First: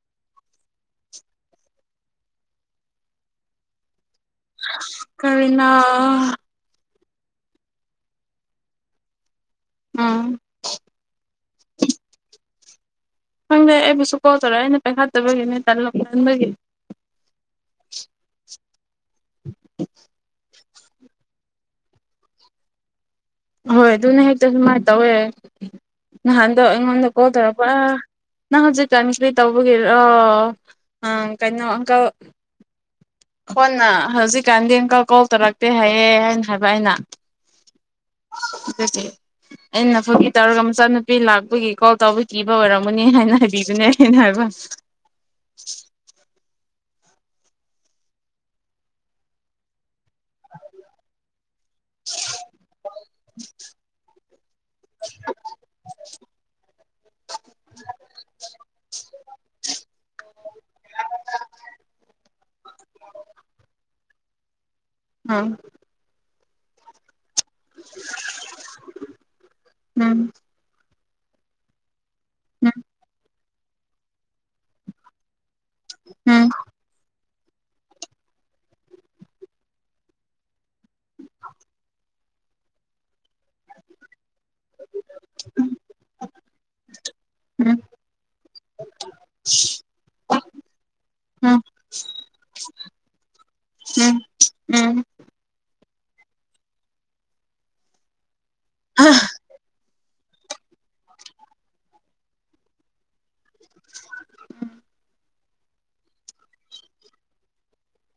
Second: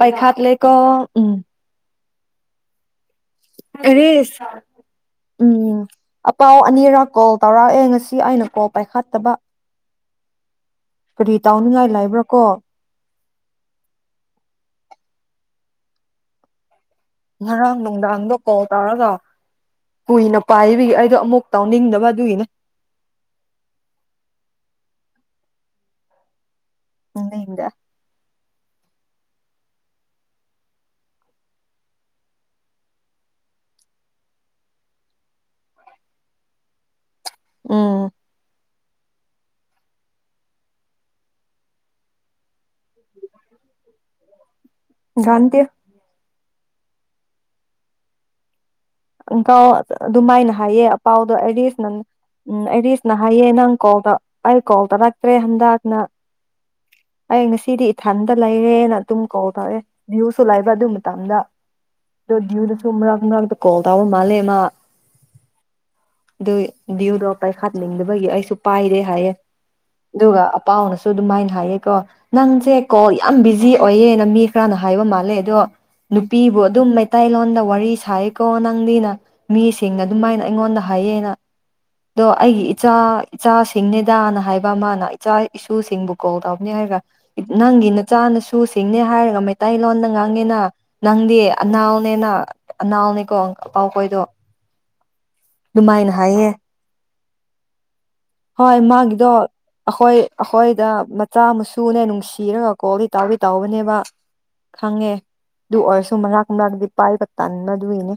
ꯄꯩꯈꯥꯠ ꯂꯩꯀꯣ ꯎꯝ ꯑꯦꯔꯤꯁ ꯀꯔꯤꯅ ꯎꯝ ꯑꯄꯥꯥꯎ ꯑꯅꯤꯔꯛ ꯀꯣꯜ ꯇꯧꯔꯛꯑꯦ ꯉꯁꯤ ꯑꯩꯅ ꯀꯣꯜ ꯄꯥꯏꯈꯠꯇꯕ ꯎꯝ ꯀꯔꯤ ꯇꯧꯅꯤꯡꯉꯥꯏ ꯂꯩꯕ꯭ꯔꯥ ꯀꯣ ꯈꯪꯗꯦ ꯑꯩꯕꯨꯁꯨ ꯀꯣꯜ ꯇꯧꯔꯛꯑꯦ ꯑꯩꯅ ꯄꯩꯈꯥꯠꯇꯕꯒꯤꯅꯦ ꯇꯜ ꯇꯟꯕꯒꯤ ꯉꯔꯥꯡ ꯅꯨꯡꯗꯥꯡꯗꯣ ꯀꯣꯜ ꯇꯥꯔꯒ ꯀꯨꯏꯅ ꯄꯥꯏꯕꯤ ꯑꯩꯗꯣ ꯑꯃꯨꯛ ꯇꯥꯎꯅꯤꯡꯗꯕ ꯑꯗꯨꯒꯤꯅꯦ ꯍꯣꯏ ꯑꯗꯨꯨꯅꯦ ꯍꯦꯛꯇ ꯑꯗꯨꯃꯥꯥꯏ ꯇꯧꯋꯦ ꯅꯍꯥꯟ ꯑꯗꯣ ꯑꯩꯉꯣꯟꯗ ꯀꯣꯜ ꯅꯤꯡꯗꯦ ꯇꯧꯔꯛꯄ ꯅꯪ ꯍꯧꯖꯤꯛ ꯇꯥꯏꯝ ꯁꯄꯦ ꯇꯧꯕꯒꯤꯔꯣ ꯀꯩꯅꯣ ꯑꯪꯀꯜ ꯈꯣꯟꯅ ꯍꯧꯖꯤꯛꯀꯥꯟꯗꯤ ꯑꯪꯀꯜ ꯀꯣꯜ ꯇꯧꯔꯛꯇꯦ ꯍꯥꯏꯌꯦ ꯍꯥꯏꯅ ꯍꯥꯏꯕ ꯑꯩꯅ ꯎꯝ ꯑꯗꯨꯗꯤ ꯑꯩꯅ ꯐꯥꯒꯤ ꯇꯧꯔꯒ ꯃꯆꯥꯅꯨꯄꯤ ꯂꯥꯛꯄꯒꯤ ꯀꯣꯜ ꯇꯧꯕ ꯑꯣꯏꯔꯝꯃꯅꯤ ꯍꯥꯏꯅ ꯍꯥꯏꯕꯤꯕꯅꯦ ꯑꯩꯅ ꯍꯥꯏꯕ ꯒꯥꯟꯇꯦ [unintelligible] ꯑꯗꯨꯃꯥꯏꯅ ꯍꯥꯏꯑꯦ ꯑꯄꯥꯎꯗ ꯑꯦꯔꯤꯁ ꯅꯡ ꯎꯝ ꯑꯦꯔꯤꯁꯅ ꯍꯥꯏꯌꯦ ꯅꯪ ꯀꯣꯜꯗ ꯑꯩ ꯀꯣꯜ ꯇꯧꯔꯛꯇ꯭ꯔꯦ ꯍꯟꯗꯛꯅ ꯑꯩ ꯉꯁꯤꯗꯤ ꯏꯊꯟꯗ ꯂꯩꯔꯦꯅ ꯑꯗꯨꯝ ꯀꯣꯜ ꯇꯧꯔꯦ ꯃꯨꯏꯁꯨ ꯂꯩꯕ ꯑꯗꯨ ꯃꯇꯝꯗ ꯑꯗꯣ ꯗꯨꯏꯗꯁꯨ ꯃꯔꯛ ꯃꯔꯛꯇ ꯀꯣꯜ ꯇꯧꯕ ꯃꯥꯂꯦꯃꯥ ꯑꯥ ꯑꯗꯨꯒꯤ ꯗꯨꯏꯗꯣ ꯄꯥꯏꯈꯥꯠꯅꯤꯡꯗꯕꯒꯤ ꯑꯩꯁꯨ ꯄꯥꯏꯗꯦ ꯍꯥꯏꯌꯦ ꯎꯝ ꯑꯗꯨꯒ ꯑꯄꯥꯎꯅꯁꯨ ꯑꯗꯨꯃꯥꯏꯅ ꯍꯥꯏꯌꯦꯀꯣ ꯅꯪꯁꯦ ꯎꯝ ꯀꯣꯜ ꯌꯥꯝ ꯕꯤꯖꯤ ꯑꯣꯏꯌꯦꯅ ꯃꯤ ꯈꯔꯅ ꯍꯥꯏꯕ ꯃꯥꯜꯂꯦ ꯑꯗꯣ ꯎꯝ ꯅꯨꯄꯤꯕꯨ ꯑꯗꯨꯝ ꯃꯩꯇꯩꯂꯣꯟꯗ ꯋꯥꯔꯤ ꯁꯥꯏꯀꯣ ꯅꯪꯗꯤꯅ ꯃꯤꯁꯤꯡꯅ ꯑꯗꯨꯃꯥꯏꯅ ꯑꯩꯉꯣꯟꯗ ꯍꯥꯏꯌꯦꯅ ꯑꯗꯣ ꯑꯩꯒꯤ ꯏꯆꯥ ꯏꯆꯥꯁꯤꯡꯅꯤꯗꯥꯅ ꯍꯥꯏꯕ ꯃꯥꯅ ꯏꯆꯥ ꯏꯁꯨꯁꯤꯡꯕꯨ ꯀꯣꯜ ꯇꯧꯕꯅꯤ ꯍꯥꯏꯔꯒ ꯎꯝ ꯅꯪꯒꯤ ꯅꯆꯥꯅꯁꯨꯁꯤꯡꯅꯦ ꯍꯥꯏꯔꯒ ꯃꯩ ꯃꯩꯇꯩ ꯂꯣꯟꯗ ꯉꯥꯡꯉꯤꯅ ꯅꯪꯗꯤ ꯎꯝ ꯑꯅꯥꯎꯅꯦꯅ ꯑꯅꯥꯎꯅꯦ ꯀꯣ ꯎꯝ ꯀꯥꯎꯕꯣꯏꯗꯣ ꯎꯝ ꯑꯗꯨꯃꯥꯏꯅ ꯍꯥꯏꯌꯦ ꯍꯣꯏ ꯍꯥ ꯃꯥꯒꯤꯗꯣ ꯑꯩꯈꯣꯏ ꯑꯩꯈꯣꯏꯗ ꯃꯆꯥ ꯃꯁꯨꯅꯦ ꯅꯨꯡꯁꯤꯔꯒ ꯀꯣꯜꯗꯤ ꯇꯧꯎꯗꯤ ꯇꯧꯎꯕꯅꯦꯕ ꯈꯪꯉꯦ ꯑꯗꯨ ꯑꯣꯏꯔꯁꯨ ꯃꯅꯥꯛ ꯅꯛꯑꯗꯤ ꯄꯥꯏꯕ ꯇꯟꯕ ꯑꯗꯨꯏꯅꯦ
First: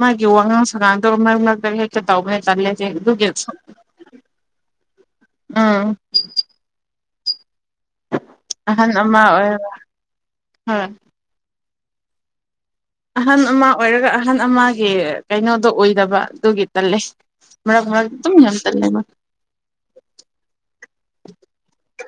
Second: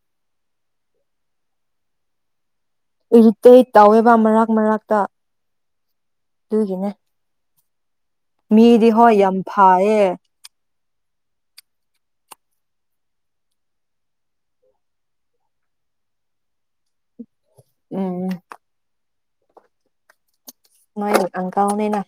ꯃꯥꯒꯤ ꯋꯥꯉꯥꯡ ꯁꯉꯥꯡꯗꯣ ꯃꯔꯛ ꯃꯔꯛꯇ ꯍꯦꯛꯇ ꯇꯧꯕꯅꯦ ꯇꯂꯦ ꯏꯔꯤꯇꯦꯇ ꯇꯧꯎꯋꯦꯕ ꯃꯔꯛ ꯃꯔꯛꯇ ꯎꯝ ꯑꯗꯨꯒꯤꯅꯦ ꯃꯤꯗꯤ ꯍꯣꯏ ꯌꯝꯐꯥꯌꯦ ꯑꯥ ꯑꯍꯟ ꯑꯃ ꯑꯣꯏꯔꯒ ꯑꯍꯟ ꯑꯃꯒꯤ ꯀꯩꯅꯣꯗꯣ ꯑꯣꯏꯗꯕ ꯑꯗꯨꯒꯤ ꯇꯜꯂꯦ ꯃꯔꯛ ꯃꯔꯛ ꯎꯝ ꯗꯨꯝ ꯌꯥꯝ ꯇꯂꯦꯕ ꯅꯣꯏ ꯑꯪꯀꯜꯅꯤꯅ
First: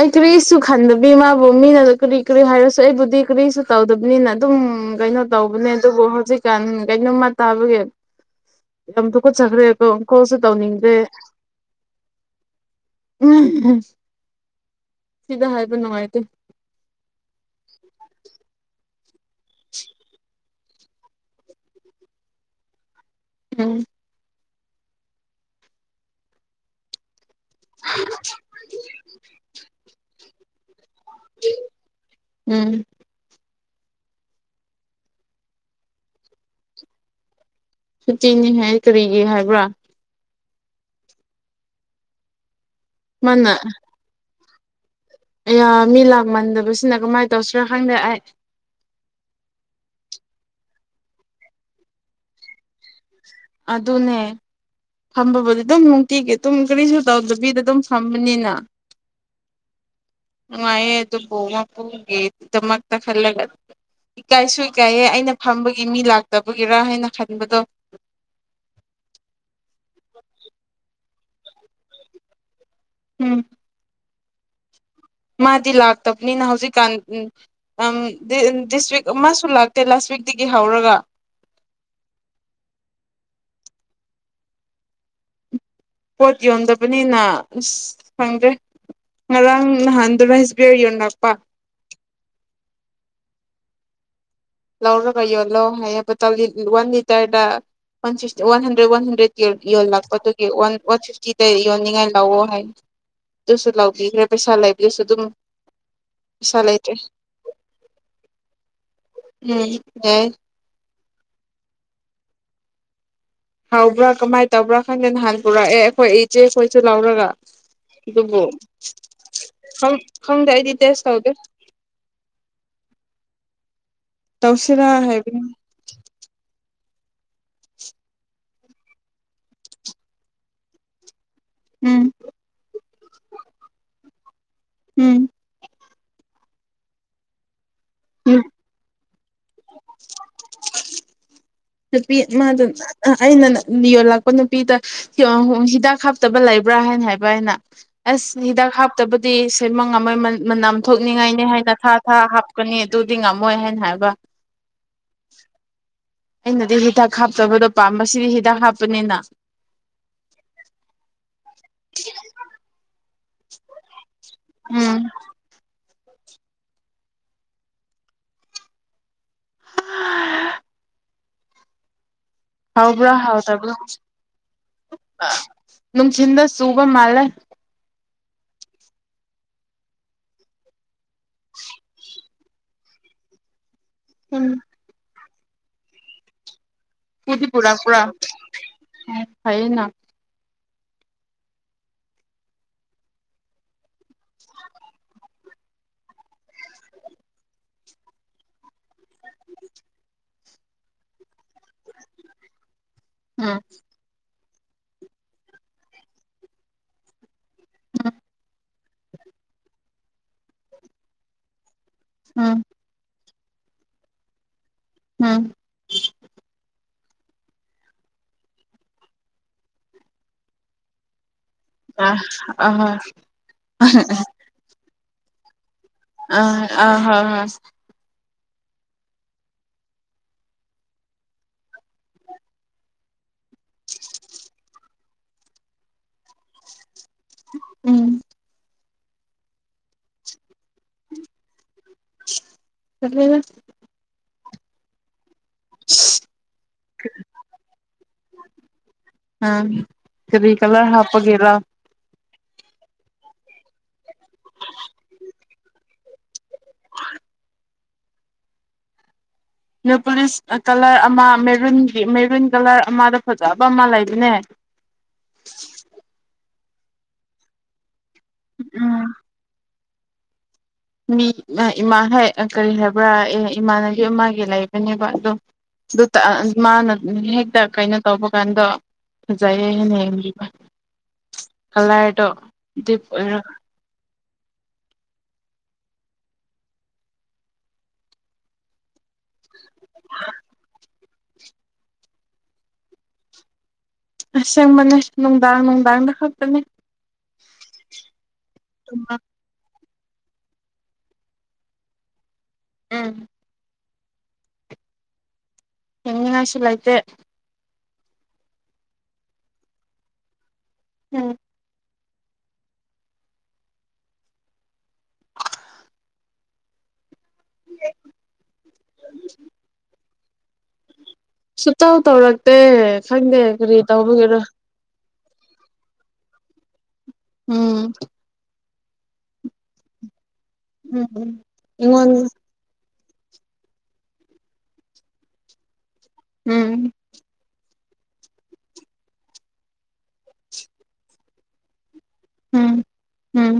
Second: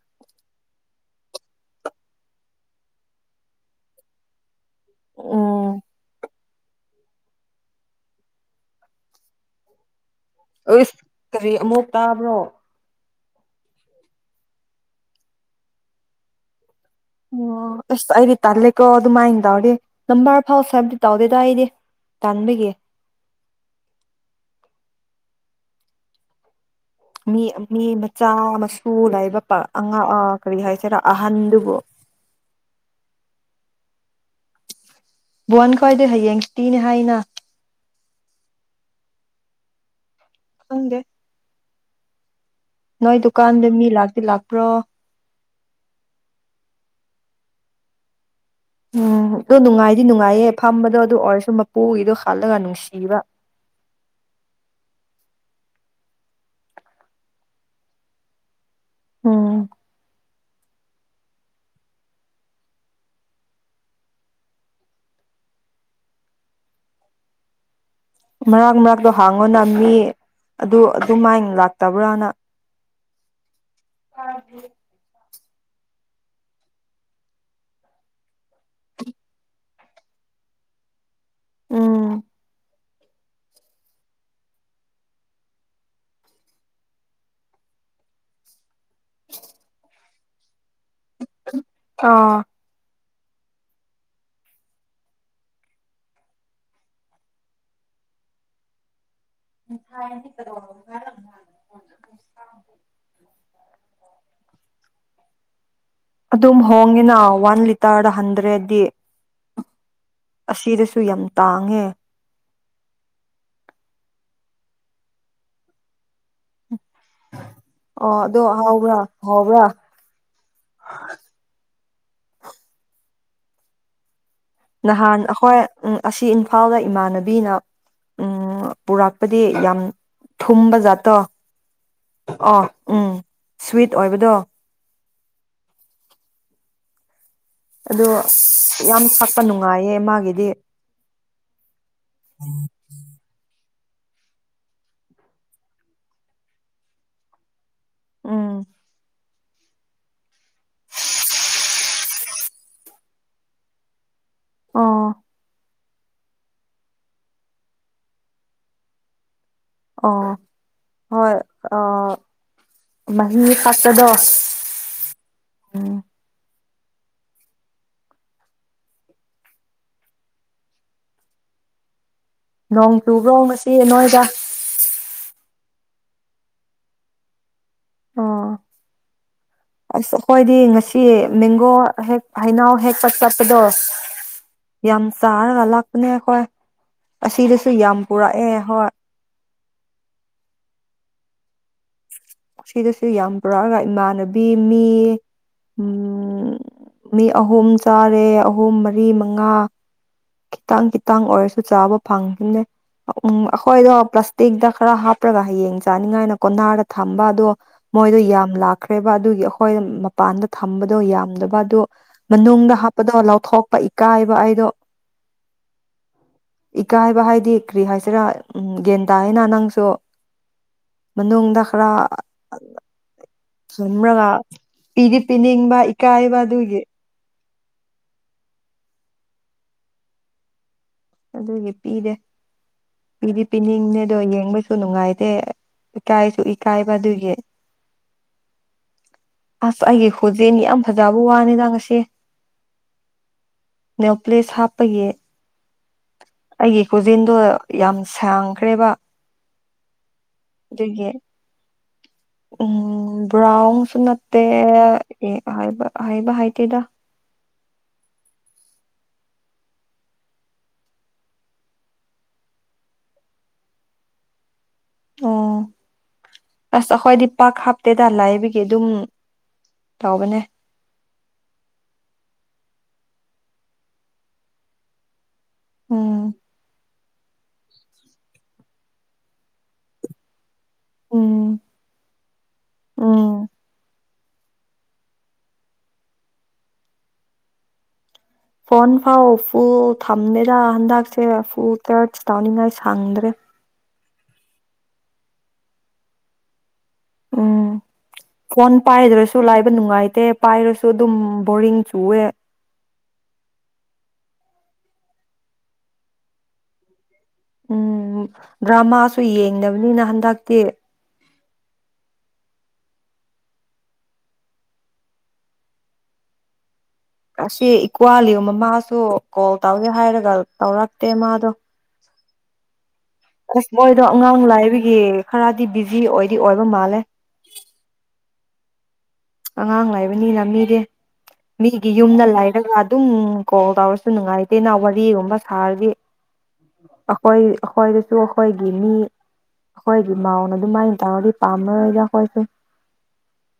ꯑꯩ ꯀꯔꯤꯁꯨ ꯈꯟꯗꯕꯤ ꯃꯥꯕꯨ ꯃꯤꯅꯁꯨ ꯀꯔꯤ ꯀꯔꯤ ꯍꯥꯏꯔꯁꯨ ꯑꯩꯕꯨꯗꯤ ꯀꯔꯤꯁꯨ ꯇꯧꯗꯕꯅꯤꯅ ꯑꯗꯨꯝ ꯎ ꯀꯩꯅꯣ ꯇꯧꯕꯅꯦ ꯎꯝ ꯑꯗꯨꯕꯨ ꯍꯧꯖꯤꯛ ꯀꯥꯟ ꯀꯩꯅꯣꯝꯃ ꯇꯥꯕꯒꯤ ꯌꯥꯝ ꯊꯨꯀꯠꯆꯈ꯭ꯔꯦꯀꯣ ꯀꯣꯜꯁꯨ ꯇꯧꯅꯤꯡꯗꯦ ꯑꯁ ꯀꯔꯤ ꯑꯃꯨꯛ ꯇꯥꯕ꯭ꯔꯣ ꯎ ꯁꯤꯗ ꯍꯥꯏꯕ ꯅꯨꯡꯉꯥꯏꯇꯦ ꯑꯣ ꯑꯁ ꯑꯩꯗꯤ ꯇꯜꯂꯦꯀꯣ ꯑꯗꯨ ꯃꯥꯥꯏꯅ ꯇꯧꯔꯗꯤ ꯅꯝꯕꯔ ꯐꯥꯎ ꯁꯦꯕꯗꯤ ꯇꯥꯎꯗꯦꯗ ꯑꯩꯗꯤ ꯇꯥꯟꯕꯒꯤ ꯎꯝ ꯃꯤ ꯃꯤ ꯃꯆꯥ ꯃꯁꯨ ꯂꯥꯏꯕꯥꯄ ꯑꯉꯥꯡ ꯑ ꯀ꯭ꯔꯤ ꯍꯥꯏꯁꯤꯔꯥ ꯑꯍꯟꯗꯨꯕꯨ ꯎꯝ ꯌꯥꯟ ꯈꯣꯏꯗꯤ ꯍꯌꯦꯡꯄꯤꯅꯤ ꯍꯥꯏꯅ ꯁꯨꯇꯤꯅꯤ ꯍꯥꯏ ꯀ꯭ꯔꯤꯒꯤ ꯍꯥꯏꯕ꯭ꯔꯥ ꯈꯪꯗꯦ ꯅꯣꯏ ꯃꯥꯅ ꯗꯨꯀꯥꯟꯗ ꯃꯤ ꯂꯥꯛꯇꯤ ꯂꯥꯛꯄ꯭ꯔꯣ ꯑꯌꯥ ꯃꯤ ꯂꯥꯛꯃꯟꯗꯕꯁꯤꯅ ꯀꯃꯥꯏꯅ ꯇꯧꯁꯤꯔꯥ ꯈꯪꯗꯦ ꯑꯩ ꯎꯝ ꯑꯗꯣ ꯅꯨꯡꯉꯥꯏꯗꯤ ꯅꯨꯡꯉꯥꯏꯌꯦ ꯐꯝꯕꯗꯣ ꯑꯗꯨ ꯑꯣꯏꯔꯁꯨ ꯃꯄꯨꯒꯤꯗꯣ ꯍꯜꯂꯒ ꯅꯨꯡꯁꯤꯕ ꯑꯗꯨꯅꯦ ꯐꯝꯕꯕꯨꯗꯤ ꯑꯗꯨꯝ ꯅꯨꯡꯇꯤꯒꯤ ꯑꯗꯨꯝ ꯀ꯭ꯔꯤꯁꯨ ꯇꯧꯗꯕꯤꯗ ꯑꯗꯨꯝ ꯐꯝꯕꯅꯤꯅ ꯑꯣ ꯅꯨꯡꯉꯥꯏꯌꯦ ꯑꯗꯨꯕꯨ ꯃꯄꯨꯒꯤ ꯗꯃꯛꯇ ꯈꯜꯂꯒ ꯏꯀꯥꯏꯁꯨ ꯏꯀꯥꯏꯌꯦ ꯑꯩꯅ ꯐꯝꯕꯒꯤ ꯃꯤ ꯂꯥꯛꯇꯕꯒꯤꯔꯥ ꯍꯥꯏꯅ ꯈꯟꯕꯗꯣ ꯃꯔꯛ ꯃꯔꯛꯇ ꯍꯥꯡꯉꯣꯅ ꯃꯤ ꯑꯗꯨ ꯑꯗꯨꯃꯥꯏ ꯂꯥꯛꯇꯕ꯭ꯔꯥꯅ ꯎꯝ [unintelligible] ꯃꯥꯗꯤ ꯂꯥꯛꯇꯕꯅꯤꯅ ꯍꯧꯖꯤꯛꯀꯥꯟ ꯎꯝ ꯑꯥꯝ ꯗꯤ ꯑꯝ ꯗꯤꯁꯇ꯭ꯔꯤꯛ ꯑꯃꯥꯁꯨ ꯂꯥꯛ ꯇꯦꯂꯥꯁ ꯋꯤꯛꯇꯒꯤ ꯍꯧꯔꯒ ꯎꯝ ꯄꯣꯠ ꯌꯣꯟꯗꯕꯅꯤꯅ ꯑꯁ ꯈꯪꯗ꯭ꯔꯦ ꯉꯔꯥꯡ ꯅꯍꯥꯟꯗꯨꯔꯥꯏ ꯒ꯭ꯔꯦ ꯌꯣꯟꯅꯛꯄꯥ ꯑꯥ ꯂꯧꯔꯒ ꯌꯣꯜꯂꯣ ꯍꯥꯏꯌꯦꯕ [unintelligible] ꯋꯥꯟ ꯂꯤꯇꯔꯗ ꯋꯥꯁꯤꯁ ꯋꯥꯟ ꯍꯟꯗ꯭ꯔꯦꯠ ꯋꯥꯟ ꯍꯟꯗ꯭ꯔꯦꯠ ꯌꯣꯟ ꯌꯣꯜꯂꯛꯄꯗꯨꯒꯤ ꯋꯥꯟ ꯋꯥꯟ ꯐꯤꯐꯇꯤꯗ ꯌꯣꯟꯅꯤꯡꯉꯥꯏ ꯂꯧꯑꯣ ꯍꯥꯏꯅ ꯑꯗꯨꯨꯁꯨ ꯂꯥꯎꯕꯤꯈ꯭ꯔꯦ ꯄꯩꯁꯥ ꯂꯩꯥꯏꯕꯤꯗꯨꯁꯨ ꯑꯗꯨꯝ ꯑꯗꯨꯝ ꯄꯩꯁꯥ ꯂꯩꯇ꯭ꯔꯦ ꯍꯣꯡꯉꯤꯅ ꯋꯥꯟ ꯂꯤꯇꯔꯗ ꯍꯟꯗ꯭ꯔꯦꯗꯤ ꯎꯝ ꯌꯥꯏ [unintelligible] ꯌꯥꯝ ꯇꯥꯡꯉꯦ ꯍꯧꯕ꯭ꯔꯥ ꯀꯃꯥꯏꯅ ꯇꯧꯕ꯭ꯔꯥ ꯈꯪꯗꯦ ꯅꯍꯥꯟ ꯄꯨꯔꯛꯑꯦ ꯑꯩꯈꯣꯏ ꯏꯆꯦꯈꯣꯏꯁꯨ ꯂꯧꯔꯒ ꯑꯣ ꯏꯗꯨꯕꯣ ꯑꯗꯣ ꯍꯥꯎꯕ꯭ꯔꯥ ꯍꯥꯎꯕ꯭ꯔꯥ ꯈꯪ ꯈꯪꯗꯦ ꯑꯩꯗꯤ ꯇꯦꯁ ꯇꯥꯎꯗꯦ ꯇꯧꯁꯤꯔꯥ ꯅꯍꯥꯟ ꯍꯥꯏꯕꯅꯤ ꯑꯈꯣꯏ ꯑꯁꯤ ꯏꯝꯐꯥꯜꯗ ꯏꯃꯥꯟꯅꯕꯤꯅ ꯎꯝ ꯄꯨꯔꯥꯛꯄꯗꯤ ꯌꯥꯝ ꯊꯨꯝꯕ ꯖꯥꯠꯇꯣ ꯎꯝ ꯑꯣ ꯎꯝ ꯁ꯭ꯋꯤꯠ ꯑꯣꯏꯕꯗꯣ ꯎꯝ ꯑꯗꯣ ꯌꯥꯝ [unintelligible] ꯃꯥꯒꯤꯗꯤ ꯅꯨꯄꯤ [unintelligible] ꯑꯩꯅꯅ ꯌꯣꯜꯂꯛꯄ ꯅꯨꯄꯤꯗ [unintelligible] ꯍꯤꯗꯥꯛ ꯍꯥꯞꯇꯕ ꯂꯩꯕ꯭ꯔꯥ ꯍꯥꯏꯅ ꯍꯥꯏꯕ ꯑꯩꯅ ꯑꯁ ꯎꯝ ꯍꯤꯗꯥꯛ ꯍꯥꯞꯇꯕ ꯗꯤ ꯁꯦꯝꯕ ꯉꯝꯃꯣꯏ ꯃꯅ ꯃꯅꯝ ꯊꯣꯛꯅꯤꯡꯉꯥꯏꯅꯤ ꯍꯥꯏꯅ ꯊꯥ ꯊꯥ ꯍꯥꯞꯀꯅꯤ ꯑꯗꯨꯗꯤ ꯉꯝꯃꯣꯏ ꯍꯥꯏꯅ ꯍꯥꯏꯕ ꯑꯣ ꯑꯩꯅꯗꯤ ꯍꯤꯗꯥꯛ ꯍꯥꯞꯇꯕꯗꯣ ꯄꯥꯝꯕ ꯁꯤꯗꯤ ꯍꯤꯗꯥꯛ ꯍꯥꯞꯄꯅꯤꯅ ꯑꯣ ꯍꯣꯏ ꯑꯥ ꯃꯍꯤ [unintelligible] ꯗ ꯎꯝ ꯎꯝ ꯅꯣꯡ ꯍꯥꯎꯕ꯭ꯔꯥ ꯆꯨꯕ꯭ꯔꯣ ꯉꯁꯤ ꯍꯥꯎꯇꯕ꯭ꯔꯣ ꯅꯣꯏꯗ ꯅꯨꯡꯊꯤꯟꯗ ꯆꯨꯕ ꯃꯥꯜꯂꯦ ꯑꯣ ꯑꯁ ꯑꯈꯣꯏꯗꯤ ꯉꯁꯤ ꯃꯦꯡꯒꯣ ꯍꯦꯛ ꯍꯩꯩꯅꯧ ꯍꯦꯛꯄ ꯆꯠꯄꯗꯣ ꯎꯝ ꯌꯥꯝ ꯆꯥꯔꯒ ꯂꯥꯛꯄꯅꯦ ꯑꯈꯣꯏ ꯄꯨꯗꯤ ꯑꯁꯤꯗꯁꯨ ꯌꯥꯝ ꯄꯨꯔꯛꯄ꯭ꯔꯥ ꯄꯨꯔꯛꯑꯦ ꯍꯣꯏ ꯐꯩꯌꯦꯅ ꯁꯤꯗꯁꯨ ꯌꯥꯝ ꯄꯨꯔꯛꯑꯒ ꯏꯃꯥꯟꯅꯕꯤ ꯃꯤ ꯎꯝ ꯃꯤ ꯑꯍꯨꯝ ꯆꯥꯔꯦ ꯑꯍꯨꯝ ꯃꯔꯤ ꯃꯉꯥ ꯈꯤꯇꯪ ꯈꯤꯇꯪ ꯑꯣꯏꯔꯁ ꯆꯥꯕ ꯐꯪꯈꯤꯝꯅꯦ ꯎꯝ ꯑꯩꯈꯣꯏꯗꯣ ꯄ꯭ꯂꯥꯁꯇꯤꯛꯇ ꯈꯔ ꯍꯥꯞꯄꯒ ꯍꯌꯦꯡ ꯆꯥꯅꯤꯡꯉꯥꯏꯅ ꯀꯣꯟꯅꯥꯔꯗ ꯊꯝꯕ ꯑꯗꯣ ꯃꯣꯏꯗꯣ ꯌꯥꯝ ꯂꯛ ꯈ꯭ꯔꯦꯕ ꯑꯗꯨꯒꯤ ꯑꯩꯈꯣꯏ ꯃꯄꯥꯟꯗ ꯊꯝꯕꯗꯣ ꯌꯥꯝꯗꯕ ꯑꯗꯨ ꯎꯝ ꯃꯅꯨꯡꯗ ꯍꯥꯞꯄꯗꯣ ꯊꯣꯛꯄ ꯏꯀꯥꯏꯕ ꯑꯩꯗꯣ ꯎꯝ ꯏꯀꯥꯏꯕ ꯍꯥꯏꯗꯤ ꯀꯔꯤ ꯍꯥꯏꯁꯤꯔꯥ ꯎꯝ ꯒ꯭ꯌꯥꯟ ꯇꯥꯏꯅ ꯅꯪꯁꯨ ꯃꯅꯨꯡꯗ ꯈꯔ ꯑ ꯑꯍꯣꯏ ꯆꯨꯝꯔꯒ ꯄꯤꯗꯤ ꯄꯤꯅꯤꯡꯕ ꯏꯀꯥꯏꯕ ꯑꯥ ꯑꯗꯨꯒꯤ ꯑꯥ ꯍꯣ ꯍꯣꯏ ꯑꯗꯨꯒꯤ ꯄꯤꯔꯦ ꯄꯤꯗꯤ ꯄꯤꯅꯤꯡꯅꯦ ꯑꯗꯣ ꯌꯦꯡꯕꯁꯨ ꯅꯨꯡꯉꯥꯏ ꯑꯦ ꯀꯥꯏꯁꯨ ꯏꯀꯥꯏꯕꯗꯨꯏ ꯎꯝ ꯑꯁ ꯑꯩꯒꯤ ꯈꯣꯖꯤꯟ ꯌꯥꯝ ꯐꯖꯕ ꯋꯥꯅꯤꯗ ꯉꯁꯤ [unintelligible] ꯂꯤꯁ ꯍꯥꯞꯄꯒꯤ ꯑꯩꯒꯤ ꯈꯨꯖꯤꯟꯗꯣ ꯌꯥꯝ ꯁꯥꯡꯈ꯭ꯔꯦꯕ ꯑ ꯀꯔꯤ ꯀꯂꯔ ꯑꯗꯨꯒꯤ ꯍꯥꯞꯄꯒꯤꯔꯥ ꯎꯝ ꯕ꯭ꯔꯥꯎꯟꯁꯨ ꯅꯠꯇꯦ ꯑꯦ ꯍꯥꯏꯕ ꯍꯥꯏꯕ ꯍꯩ ꯇꯦꯗ ꯅꯦꯟꯄꯨꯂꯤꯁ ꯀꯂꯔ ꯑꯃ ꯃꯦꯔꯨꯟꯒꯤ ꯃꯦꯔꯨꯟ ꯀꯂꯔ ꯑꯃꯗ ꯐꯖꯕ ꯑꯃ ꯂꯩꯕꯅꯦ ꯑꯣ ꯑꯁ ꯑꯩꯈꯣꯏꯗꯤ ꯄꯥꯛ ꯍꯥꯞꯇꯦꯗ ꯂꯥꯏꯕꯒꯤ ꯑꯗꯨꯝ ꯇꯧꯕꯅꯦ ꯎꯝ ꯏꯃꯥ ꯏꯃꯥ ꯍꯣꯏ ꯀꯔꯤ ꯍꯥꯏꯕ꯭ꯔꯥ ꯑ ꯏꯃꯥꯅꯕꯤ ꯃꯥꯒꯤ ꯂꯩꯕꯅꯦꯕ ꯑꯗꯣ ꯗꯨꯇ ꯑ ꯎꯝ ꯃꯥꯅ ꯍꯦꯛꯇ ꯀꯩꯅꯣ ꯇꯧꯕ ꯀꯥꯟꯗꯣ ꯐꯖꯩꯌꯦ ꯍꯥꯏꯅ ꯌꯦꯡꯕꯤꯕ ꯎꯝ ꯀꯂꯥꯔꯗꯣ ꯗꯤꯞ ꯎꯝ ꯑꯣꯏꯔꯒ ꯐꯣꯟ ꯐꯥꯎ ꯐꯨꯜ ꯊꯝꯗꯦꯗ ꯍꯟꯗꯛꯁꯦ ꯐꯨ ꯇꯁꯠ ꯇꯥꯎꯅꯤꯡꯉꯥꯏ ꯁꯥꯡꯗ꯭ꯔꯦ ꯑꯁꯦꯡꯕꯅꯦ ꯅꯨꯡꯗꯥꯡ ꯅꯨꯡꯗꯥꯡꯗ ꯈꯛꯇꯅꯦ ꯎꯝ ꯐꯣꯟ ꯄꯥꯏꯗ꯭ꯔꯁꯨ ꯂꯥꯏꯕ ꯅꯨꯡꯉꯥꯏ ꯇꯦ ꯄꯥꯏꯔꯁꯨ ꯑꯗꯨꯝ ꯕꯣꯔꯤꯡ ꯆꯨꯑꯦ ꯎꯝ ꯌꯦꯡꯅꯤꯉꯥꯏꯁꯨꯂꯥꯏꯇꯦ ꯎꯝ ꯗ꯭ꯔꯃꯥꯁꯨ ꯌꯦꯡꯗꯕꯅꯤꯅ ꯍꯟꯗꯛꯇꯤ ꯎꯝ ꯑꯁꯤ ꯏꯀ꯭ꯋꯥꯂꯤ ꯃꯃꯥꯁꯨ ꯀꯣꯜ ꯇꯧꯒꯦ ꯍꯥꯏꯔꯒ ꯇꯧꯔꯛ ꯁꯨꯛꯇꯧ ꯇꯧꯔꯛꯇꯦ ꯈꯪꯗꯦ ꯑꯁ ꯀꯔꯤ ꯃꯣꯏꯗꯣ ꯑꯉꯥꯡ ꯇꯧꯕꯒꯤꯔ ꯂꯥꯏꯕꯒꯤ ꯈꯔꯗꯤ ꯕꯤꯖꯤ ꯑꯣꯏꯗꯤ ꯑꯣꯏꯕ ꯃꯥꯜꯂꯦ ꯎꯝ ꯑꯉꯥꯡ ꯂꯩꯕꯅꯤꯅ ꯃꯤꯗꯤ ꯎꯝ ꯎꯝ ꯃꯤꯒꯤ ꯑꯩꯉꯣꯟ ꯌꯨꯝꯗ ꯂꯥꯏꯔꯒ ꯑꯗꯨꯝ ꯀꯣꯜ ꯇꯧꯔꯁꯨ ꯅꯨꯡꯉꯥꯏꯇꯦꯅ ꯋꯥꯔꯤꯒꯨꯝꯕ ꯁꯥꯔꯗꯤ ꯎꯝ ꯑꯩꯈꯣꯏ ꯑꯩꯈꯣꯏꯗꯁꯨ ꯑꯩꯈꯣꯏꯒꯤ ꯃꯤ ꯑꯩꯈꯣꯏꯒꯤ ꯃꯥꯎꯅ ꯑꯗꯨꯃꯥꯏꯅ ꯇꯧꯔꯗꯤ ꯄꯥꯝꯃꯔꯣꯏꯗ ꯍꯣꯏꯁꯦ ꯎꯝ ꯎꯝ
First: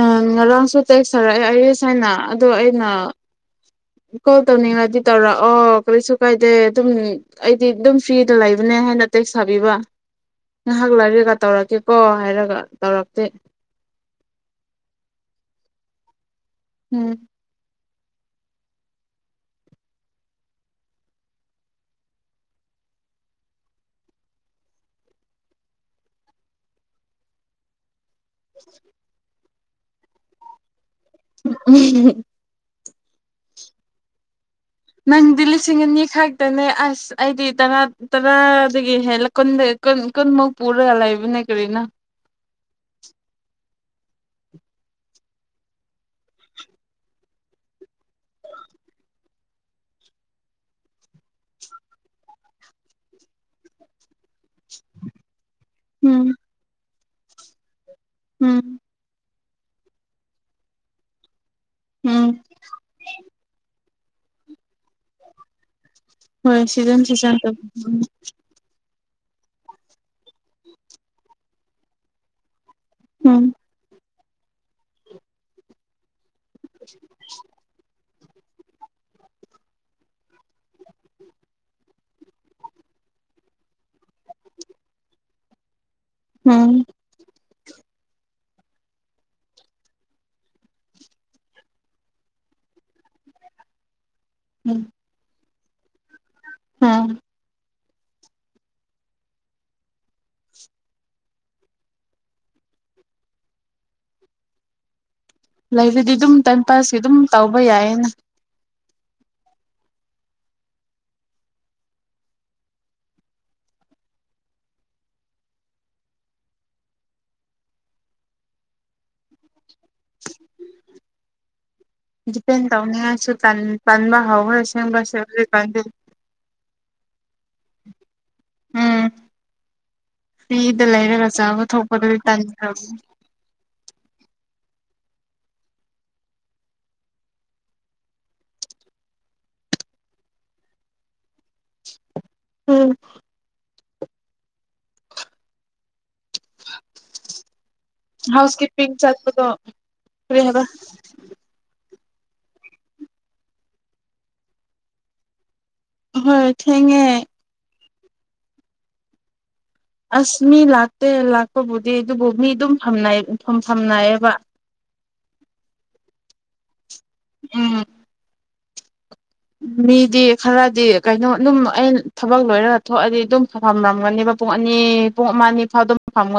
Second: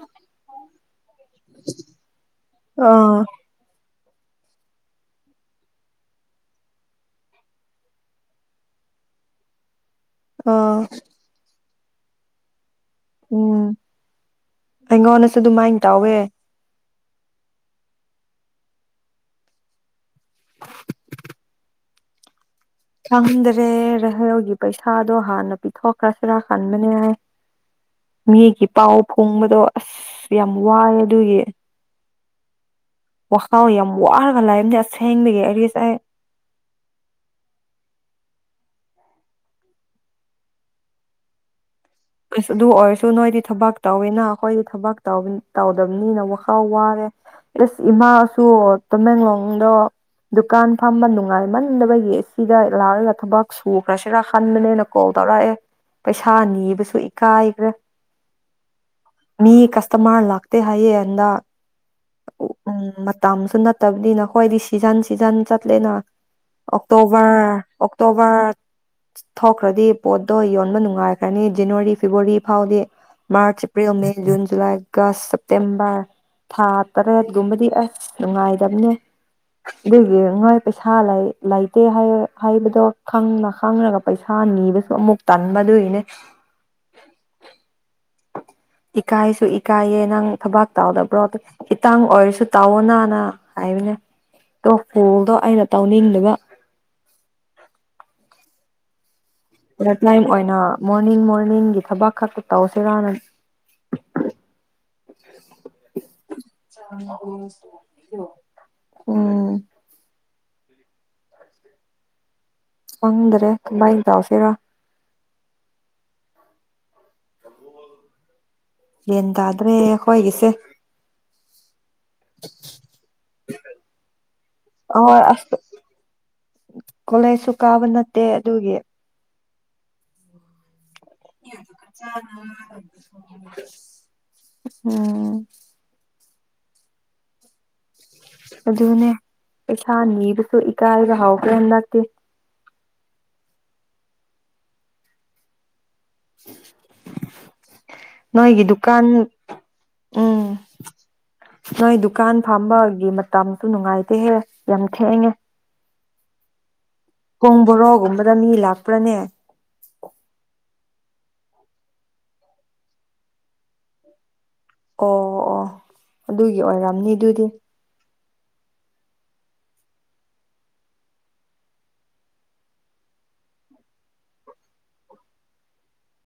ꯑ ꯉꯔꯥꯡꯁꯨ ꯇꯦꯛꯁ ꯊꯔꯛꯑꯦ ꯑꯥꯏꯔꯤꯁ ꯍꯥꯏꯅ ꯑꯗꯣ ꯑꯩꯅ ꯑꯥ ꯀꯣꯜ ꯇꯧꯅꯤꯡꯉꯗꯤ ꯇꯧꯔꯛꯑꯣ ꯀꯔꯤꯁꯨ ꯀꯥꯏꯗꯦ ꯑꯗꯨꯝ ꯑꯩꯗꯤ ꯑꯗꯨꯝ ꯐ꯭ꯔꯤꯗ ꯂꯩꯕꯅꯦ ꯍꯥꯏ ꯍꯥꯏꯅꯥ ꯇꯦꯛꯁ ꯊꯥꯕꯤꯕ ꯑꯥ ꯉꯍꯥꯛ ꯂꯩꯔꯒ ꯇꯧꯔꯛꯀꯦꯀꯣ ꯍꯥꯏꯔꯒ ꯇꯧꯔꯛꯇꯦ ꯎꯝ ꯑꯩꯉꯣꯟꯗꯁꯨ ꯑꯗꯨꯃꯥꯏ ꯇꯧꯋꯦ ꯎꯝ ꯈꯪꯗ꯭ꯔꯦ [unintelligible] ꯒꯤ ꯄꯩꯁꯥꯗꯣ ꯍꯥꯟꯅ ꯄꯤꯊꯣꯛꯈ꯭ꯔꯁꯤꯔ ꯈꯟꯕꯅꯦ ꯃꯤꯒꯤ ꯄꯥꯎ ꯐꯣꯡꯕꯗꯣ ꯑꯁ ꯌꯥꯝ ꯋꯥꯏꯑꯦ [unintelligible] ꯋꯥꯈꯜ ꯌꯥꯝ ꯋꯥꯔꯒ ꯂꯩꯌ ꯅꯪꯗꯤ ꯂꯤꯁꯤꯡ ꯑꯅꯤ ꯈꯛꯇꯅꯦ ꯑꯁ ꯑꯩꯗꯤ ꯇꯔꯥ ꯇꯔꯥ ꯗꯒꯤ ꯍꯦꯜꯂ ꯀꯨꯟꯗ ꯀꯨꯟ ꯀꯨꯟꯃꯛ ꯄꯨꯔꯒ ꯂꯩꯕꯅꯦ ꯀꯔꯤꯅꯣ ꯑꯁ ꯑꯗꯨ ꯑꯣꯏꯔꯁꯨ ꯅꯣꯏꯗꯤ ꯊꯕꯛ ꯇꯧꯋꯦꯅ ꯑꯩꯈꯣꯏꯗꯤ ꯊꯕꯛ ꯇꯧꯕ ꯇꯧꯗꯕꯅꯤꯅ ꯋꯥꯈꯜ ꯋꯥꯔꯦ ꯏꯁ ꯏꯃꯥꯁꯨ ꯇꯃꯦꯡꯂꯣꯡꯗ ꯗꯨꯀꯥꯟ ꯐꯝꯕ ꯅꯨꯡꯉꯥꯏꯃꯟꯗꯕꯒꯤ ꯁꯤꯗ ꯂꯥꯛꯑꯒ ꯊꯕꯛ ꯁꯨꯈ꯭ꯔꯁꯤꯔ ꯈꯟꯕꯅꯦꯅꯀꯣ ꯇꯧꯔꯛꯑꯦ ꯎꯝ ꯄꯩꯁꯥ ꯅꯤꯕꯁꯨ ꯏꯀꯥꯏꯒ꯭ꯔꯦ ꯎꯝ ꯃꯤ ꯀꯁꯇꯃꯥꯔ ꯂꯥꯛꯇꯦ ꯍꯥꯏꯌꯦ ꯍꯟꯗꯛ ꯑ ꯎꯝ ꯎꯝ ꯃꯇꯝꯁꯨ ꯅꯠ ꯇꯕꯅꯤꯅ ꯑꯩꯈꯣꯏꯗꯤ ꯁꯤ ꯁꯤꯖꯟ ꯁꯤꯖꯟ ꯆꯠꯂꯦꯅ ꯍꯣꯏ ꯁꯤꯖꯟ ꯑꯣꯛꯇꯣꯕꯥ ꯁꯤꯖꯟ ꯎꯝ ꯑꯣꯛꯇꯣꯕꯥ ꯊꯣꯛꯈ꯭ꯔꯗꯤ ꯄꯣꯠꯇꯣ ꯌꯣꯟꯕ ꯅꯨꯡꯉꯥꯏꯒ꯭ꯔꯅꯤ ꯖꯟꯅꯋꯥꯔꯤ ꯐꯦꯕꯋꯥꯔꯤ ꯐꯥꯎꯗꯤ ꯎꯝ ꯃꯥꯔꯆ ꯑꯦꯄ꯭ꯔꯤꯜ ꯃꯦ ꯖꯨꯟ ꯖꯨꯂꯥꯏꯒ ꯁꯦꯞꯇꯦꯝꯕꯔ ꯊꯥ ꯇꯔꯦꯠꯒꯨꯝꯕꯗꯤ ꯑꯁ ꯅꯨꯡꯉꯥꯏꯇꯕꯅꯦ ꯑꯗꯨꯒꯤ ꯉꯩ ꯄꯩꯁꯥ ꯂꯩ ꯂꯩꯇꯦ ꯍꯥꯏꯕ ꯍꯥꯏꯕꯗꯣ ꯈꯪꯅ ꯈꯪꯉꯒ ꯄꯩꯁꯥ ꯄꯩꯁꯥ ꯅꯤꯕꯁꯨ ꯑꯃꯨꯛ ꯇꯟꯕ ꯑꯗꯨꯒꯤꯅꯦ ꯎꯝ ꯏꯀꯥꯏꯁꯨ ꯏꯀꯥꯏꯌꯦ ꯅꯪ ꯊꯕꯥꯛ ꯇꯧꯔꯕ꯭ꯔꯣ ꯏꯇꯥꯡ ꯑꯣꯏꯔꯁꯨ ꯇꯥꯑꯣ ꯅꯥꯅ ꯍꯥꯏꯕꯅꯦ ꯑꯗꯣ ꯀꯣꯜꯗꯣ ꯑꯩꯅ ꯇꯧꯅꯤꯡꯗꯕ ꯍꯝ ꯄꯨꯂꯝꯇꯥꯏꯝ ꯑꯣꯏꯅ ꯃꯣꯔꯅꯤꯡ ꯃꯣꯔꯅꯤꯡꯒꯤ ꯊꯕꯛ ꯈꯛꯇ ꯇꯧꯁꯤꯔꯥꯅ [inaudible] ꯂꯩꯕꯗꯤ ꯑꯗꯨꯝ ꯇꯥꯏꯝ ꯄꯥꯁꯀꯤ ꯑꯗꯨꯝ ꯇꯧꯕ ꯌꯥꯏꯌꯦꯅ ꯎꯝ ꯈꯪꯗ꯭ꯔꯦ ꯀꯃꯥꯏꯅ ꯇꯧꯁꯤꯔꯥ ꯒ꯭ꯌꯥꯟ ꯇꯥꯗ꯭ꯔꯦ ꯑꯈꯣꯏꯒꯤꯁꯦ ꯗꯤꯄꯦꯟ ꯇꯧꯅꯤꯡꯉꯥꯏꯁꯨ ꯇꯟ ꯇꯟꯕ ꯍꯧꯈ꯭ꯔꯦ ꯑꯁꯦꯡꯕ ꯑꯍꯣꯏ ꯑꯁ [unintelligible] ꯀꯣꯂꯦꯖꯁꯨ ꯀꯥꯕ ꯅꯠꯇꯦ ꯑꯗꯨꯒꯤ ꯎꯝ ꯐ꯭ꯔꯤꯗ ꯂꯩꯔꯒ ꯆꯥꯕ ꯊꯣꯛꯄꯗꯨꯗꯤ ꯇꯟꯈ꯭ꯔꯕꯅꯤ ꯎꯝ ꯑꯗꯨꯅꯦ ꯄꯩꯁꯥꯅꯤꯕꯁꯨ ꯏꯀꯥꯏꯕ ꯍꯧꯈ꯭ꯔꯦ ꯅꯠꯇꯦ ꯎꯝ [inaudible] ꯍꯥꯎꯁ ꯅꯣꯏꯒꯤ ꯀꯤꯞꯄꯤꯡ ꯗꯨꯀꯥꯟ ꯆꯠꯄꯗꯣ ꯀꯔꯤ ꯎꯝ ꯍꯥꯏꯕ ꯅꯣꯏ ꯗꯨ ꯀꯥꯟ ꯐꯥꯝꯕꯒꯤ ꯃꯇꯝꯁꯨ ꯅꯨꯡꯉꯥꯏꯇꯦꯍꯦ ꯌꯥꯝ ꯊꯦꯡꯉꯦ ꯍꯣꯏ ꯊꯦꯡ ꯀꯣꯡ ꯕꯣꯔꯣꯒꯨꯝꯕꯗ ꯃꯤ ꯂꯥꯛꯄ꯭ꯔꯥꯅꯦ ꯑꯁ ꯃꯤ ꯂꯥꯛꯇꯦ ꯂꯥꯛꯄꯕꯨꯗꯤ ꯑꯗꯨꯕꯨ ꯃꯤ ꯑꯗꯨꯝ ꯐꯝꯅꯩꯌ ꯐꯝꯐꯝꯅꯩꯌꯦꯕ ꯑꯣ ꯑꯣ ꯑꯗꯨꯒꯤ ꯑꯣꯏꯔꯝꯅꯤ ꯑꯗꯨꯗꯤ ꯎꯝ ꯃꯤꯗꯤ ꯈꯔꯗꯤ ꯀꯩꯅꯣ ꯑꯗꯨꯝ ꯑꯩ ꯊꯕꯛ ꯂꯣꯏꯔꯒ ꯊꯣꯛꯑꯗꯤ ꯑꯗꯨꯝ ꯐꯝꯔꯝꯒꯅꯦꯕ ꯄꯨꯡ ꯑꯅꯤ ꯄꯨꯡ ꯑꯃ ꯑꯅꯤ ꯐꯥꯎꯗꯨꯝ ꯐꯝꯒꯅꯤ